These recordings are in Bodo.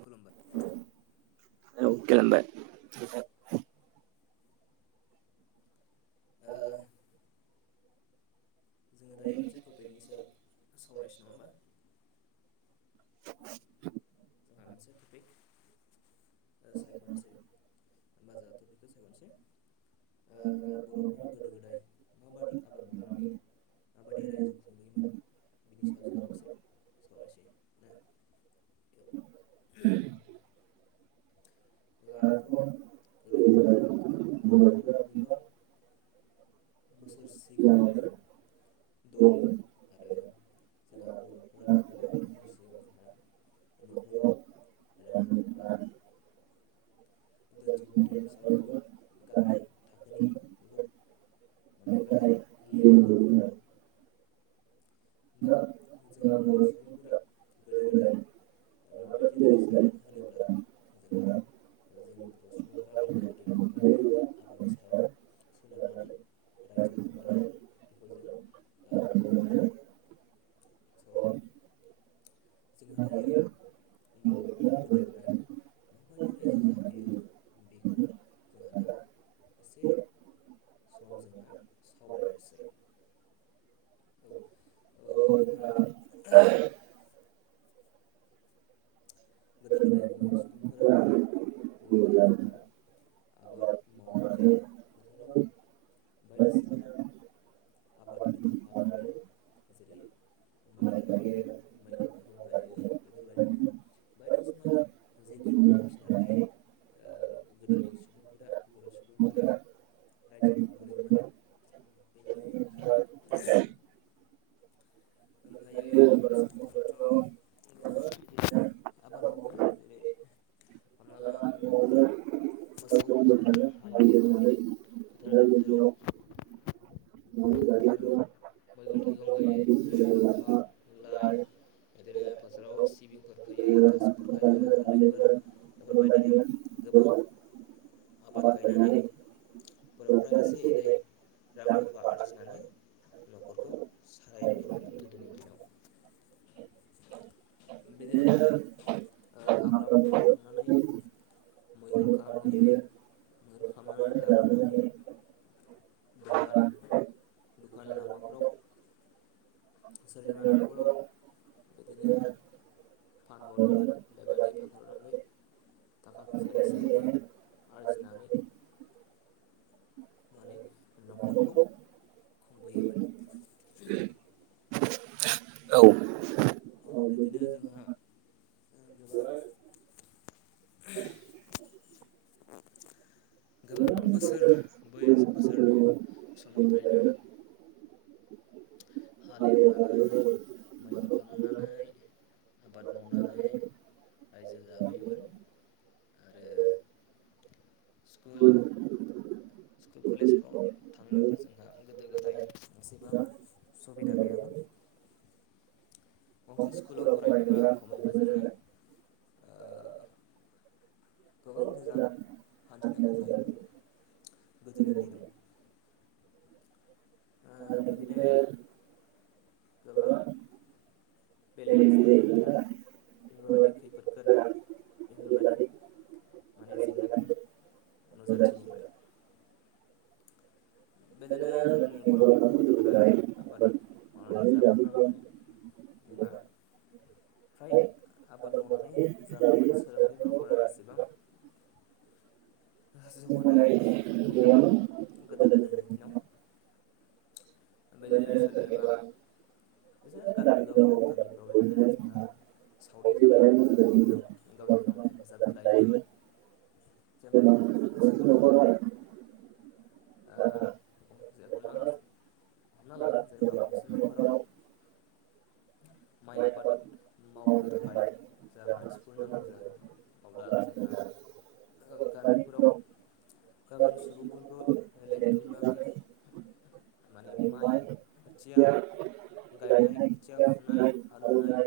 खुलुमबाय ओ [unintelligible] जोंङो दायो मोनसे टपिकनि सायाव सावरायसै नङा होमबा [inaudible] [unintelligible] [unintelligible] जोंहा बर'फ्रा गोदो गोदाय माबादि आबाद मावनानै माबादि रायजो खुंबोयोमोन बिनि सायाव ज दसे सावरायसेै दा [inaudible] दाथ' गोदो गोदाय बर'फोरा गोबां बोसोर सिगाङावनो दङमोन आरो जोंहा बर'फोरा गोबां बोसोर सिगां जोंहा नखराव रां रुफा [inaudible] धोन समथनि सायाव बुहुत गाहाय थाखोनिमोन बहुद माने गाहाय लेभेलनिमोन आरो [inaudible] दा जोंहा बर' सुबुंफोरा गोदो गोदाय माबायदि रायजो जायो होनोब्ला जोंहा जोंनि बर' सुबुंफ्रा गोदो गोदायनिफ्रायनो जों आबादनि सायाव सोनारनानै रायजो खुंबोनाय बेखौ जों नुनो मोनो सम [unintelligible] माबाददि रायजो जाबोयो बेखौ जोंहा दा एसे सम जोंहा सावरायनोसै [unintelligible] गोदो गोदाय बर' सुबुंफोरा बुंङोब्ला जोंहा आबाद मावनानै फोसावनाव बायदिसिना आबाद खेथि खालामनानै जेरै माइ गायो मैगं थाइगं गायो बेफोरबायदिनो बायदिसिना जिब जुनार फिसिनानै गोदोनि सुबुंफोरा बर' सुबुंफोरा रायजो खुंबोदोंमोन। बेनिफ्राय ओमफ्रायो बर' सुबुंफोराथ' गोबां बिदिनो आबाद मावो जेरै हमना ला न'आवनो मोसौ मैसाजों हालेवनानै फोथार गेजेराव बारिफोराव मैगं थाइगं गायो [unintelligible] जेरै लाफा लाइ बिदिनो बोथोराव सिबिंफोर फैयो थास'फोर गायो हालदैफोर बेफोरबायदिनो गोबां [unintelligible] आबाद गायनानै बर'फ्रा एसे एनै रां रुफा आरजिनानै न'खरखौ सालाय गोदोनि दिनाव [inaudible] बिदिनो [unintelligible] ओ हाग्रा बंग्रायाव थांनानै मैहुर खालामहैयो मैहुर खालामनानै लाबोनानै दखान दखान लामाफ्राव सोरनिबा न'खराव बिदिनो [unintelligible] फानहरोमोन बेबायदि फानहरनानै थाखा फैसा एसे एनै आरजिनानै नानै न'खरखौ खुंबोयोमोन [unintelligible] औ बेदिनो जोंहा गोबां [unintelligible] [unintelligible] गोबां बोसोर बैस बोसोरनि समनिफ्रायनो हालेवनानै मैहुर खालामनानै आबाद मावनानै रायजो जबोयोमोन आरो स्कुल [unintelligible] स्कुल कलेजफ्राव थांनोबो जोंहा गोदो गोदाय एसेबां सुबिदा गैयामोन। गंसे स्कुलाव फरायनोबा खमैबो जोङो ओ गोबां गोजान हान्थिनांगौ जायोमोन गोदोनि दिनाव। ओ बिदिनो [unintelligible] गोबां बेले बेजे हेंथा [unintelligible] बेफोरबायदि खैफोद गोनां बेफोरबायदि माने जेंनाफोर नुजाथियोमोन। बेदिनो जोंनि बर'फ्राथ' गोदो गोदाय आबाद मावनानै जाबोग्राबहाय ना फ्राय आबाद मावनानै जाबोयमोन सोलोंथाइफ्राव बारा एसेबां [inaudible] जौगानाय गैयामोन गोदो गोदायनि दिनाव। बिदिनो [unintelligible] सोरनिबा बा बिदिनो गामि गावब गाव गामिफ्राव बिदिनो जोंहा सावरि जालायोमोन गोदोनि दिनाव गावजों गाव हेफाजाब होलायोमोन। जेनेबा गंसे न'खराव [unintelligible] ओ हमना [unintelligible] हमना ला जेनेबा गंसे न'खराव माइ आबाद मावनो थाखाय जा मानसिफोर नांगौ जायो [unintelligible] अब्ला जों गामिफोराव गामिनि सुबुंफोरखो लेंथुमनानै माने माइ खोथिया [unintelligible] गायनाय, खोथिया फुनाय, हालौनाय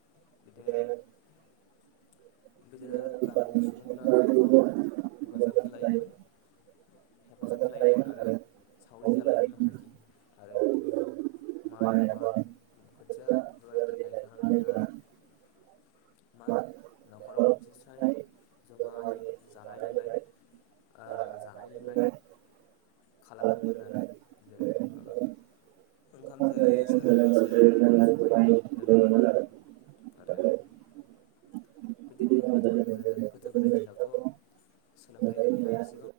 [unintelligible] बिदिनो गामिनि सुबुंफ्रा ज' ज' हेफाजाब होलायोमोन। हेफाजाब होलायोमोन आरो सावरि जालायोमोन आरोखि आरो बिदिनो माइ आबाद खोथिया बेफोरबायदि गायखांनानै, जोंहा मा न'खराव खनसे स्राय जमायै जानाय-लोंनाय ओ जानाय-लोंनाय खालामोमोन आरो जेरै [unintelligible] ओंखाम जायो, सोरोबा-सेरेब लोङो, जुमाय लोङोमोन आरोखि। आरो बिदिनो गोदो गोदाय गोदायनि दिनावथ' सोलोंथाइ होनाया एसेबां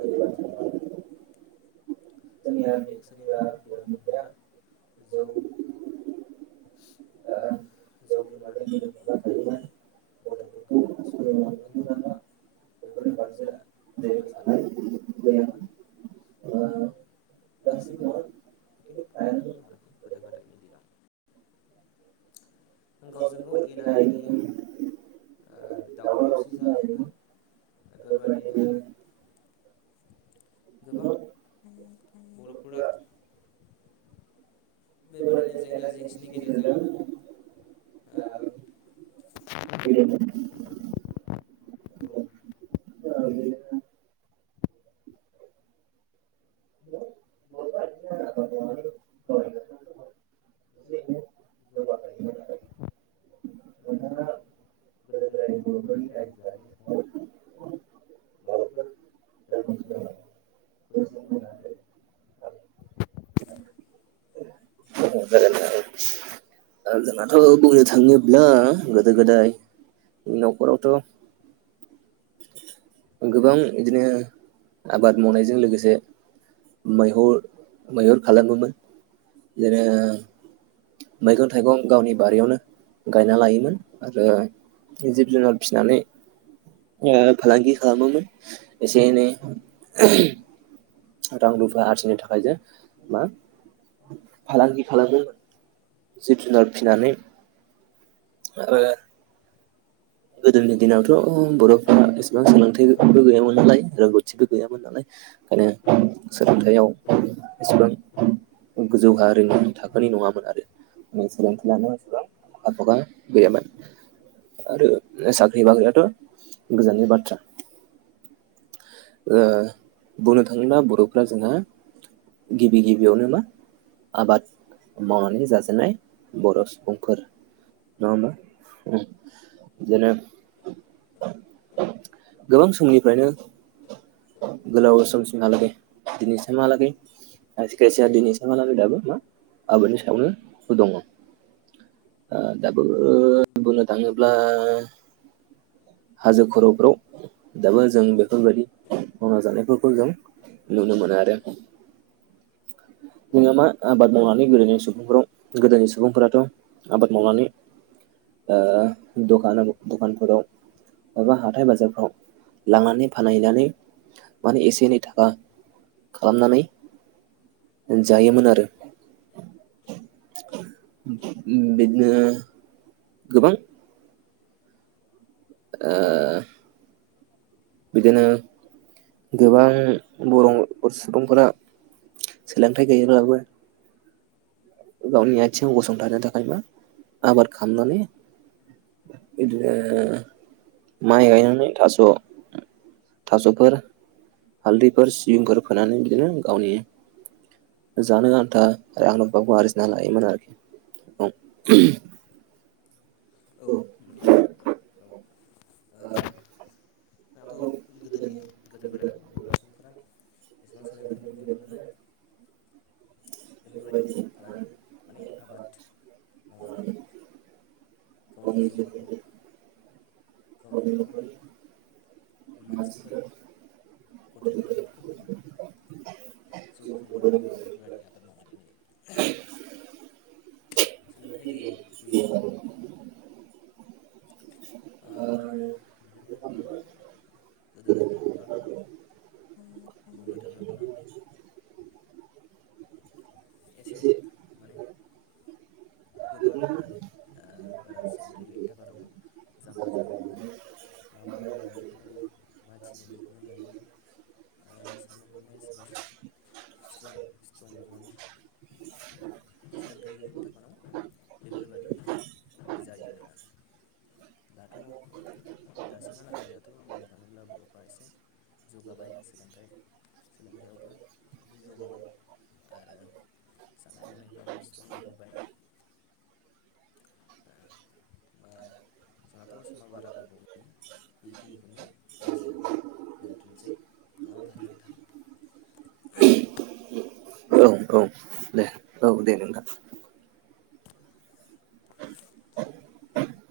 गोरलै बाथ्रा नङामोन। सोरनिया बि, सोरनिबा बिमा-बिफाया जौ आं जौ लोंनानै गोदोफबना थायोमोन। गथ'फोरखौ स्कुलाव लांनांगौ नामा बेफोरनि फारसे जेबो साननाय गैयामोन। गासिबो नङा खिन्थु फ्रायानोमोन गोदो-गोदायनि दिनाव। [inaudible] गावजों गाव एना एनि [inaudible] दावराव- दावसि जालायोमोन बेफोरबायदिनो गोबां बर'फोरा बेबादिनो जेंना जेंसिनि गेजेरजों [inaudible] फैदोंमोन औ [inaudible] बर'फ्रा [inaudible] ह [inaudible] [inaudible] [inaudible] एसे-एनै जौगाहोयोमोन आरो। नोंथाङा गोदो-गोदाय बर'फोरनि रायजो जानायनि सायाव माबाफोर रोंगौथि दं नामा? होदो दे औ गोजोन्थों। जोंहाथ' बुंनो थाङोब्ला गोदो-गोदाय न'खराव थ' गोबां बिदिनो आबाद मावनायजों लोगोसे मैहुर खालामोमोन बिदिनो मैगं-थाइगं गावनि बारियावनो गायना लायोमोन आरो जिब-जुनार फिसिनानै फलांगि खालामोमोन एसे-एनै। रां-रुफा आरजिनो थाखाय, जों मा फालांगि खालामदोंमोन, जिब-जुनार फिसिनानै आरो गोदोनि दिनावथ' बर'फ्रा एसेबां सोलोंथाइ बो गैयामोन नालाय, रोंगौथिबो गैयामोन नालाय, ओंखायनो सोलोंथाइयाव एसेबां [inaudible] गोजौहा ओरैनो थाखोनि नङामोन आरो मोन सोलोंथाइ लानाय मानसिफ्रा आखा-फाखा गैयामोन आरो साख्रि-बाख्रियाथ' गोजाननि बाथ्रा। ओ बुंनो थाङोब्ला बर'फ्रा जोंहा गिबि गिबियावनो मा आबाद मावनानै जाजेननाय बर' सुबुंफोर नङा होमबा? उम [unintelligible] गोबां समनिफ्रायनो गोलाव समसिमहालागैय-दिनैसिहालागै। आजि खायसिया दिनैसिमहालागै दाबो मा आबादनि सायावनो दङ। आ दाबो बुंनो थाङोब्ला। हाजो खर'फ्राव दाबो जों बेफोरबायदि। मावना जानायफोरखौ जों नुनो मोनो आरो। [unintelligible] नोंङा मा आबाद मावनानै गोदोनि सुबुंफोराव गोदोनि सुबुंफोराथ' आबाद मावनानै। ओ दखानाव-दखानफोराव। एबा हाथाय बाजारफ्राव लांनानै फानहैनानै। माने एसे एनै थाखा खालामनानै। जायोमोन आरो। बिदिनो गोबां। [unintelligible] बिदिनो गोबां बरुं सुबुंफोरा। सोलोंथाइ गैयाब्लााबो। गावनि आथिङाव गसंथानो थाखाय मा आबाद खालामनानै। बिबदिनो माइ गायनानैनानै थास। थास'फोर हालदैफोर सिबिंफोर फोनानै बिदिनो गावनि। जानो जानथा आरो आल फाख आरेस। नालायोमोन आरो औ उम औ। औ-आ। दाथौ गोदोनि गोद बोरायफोरखौथ हाय। एसेबां सोलोंथाइबो गैयामोन नालाय। बेफोरबायदिनो फालांगि माने आबाद मावनानै। गावनि जिउफोरखौ। अबे नखरनि। मानसिफोर गथ' गथायफोरखौ माने। जिउ खुंबोदोंमोन आरो बेफोरबायादियाओ माबानिया। सोलोंथाइ गैयामोन गैयाबाबो। [unintelligible] बिदिनां गोबां। गोदोनि बर'फ्राथ' बुंनो थाङोब्ला। एसे माने। गोबाङानो आरो ओ बारा सोलोंथाइ गैयिनि थाखार दंमोन। जाम्बा जाम्बिमोन मा मावनांगौ बेखौ मावयि मा थिनो बेखौनो लायोमोन। ओ साननाय हनाया एसेबां इस्ट्रं- इस्ट्रं नङामोन [unintelligible] सोलोंथाइ गैयिनि थाखानाव बेफोरबायादि जायोमोन आरो। दाथ' दासिममहालागै दाथ' बुं मानोब्लाबो अफ्रा एसे जौगाबाय सोलोन्थाइ। सोलोंथाइयावबो जौगाबाय आरो। साननाय हनायफोराबो स्ट्रं जाबोबाय। जोंनाथ समया‌ बारा‌ गोबाव बेखिनिखौनो रायल्जायनानै‌ दोनथसै नंआ होनबा नोंथा। ओम औ औ दे औ दे नोंथां। औ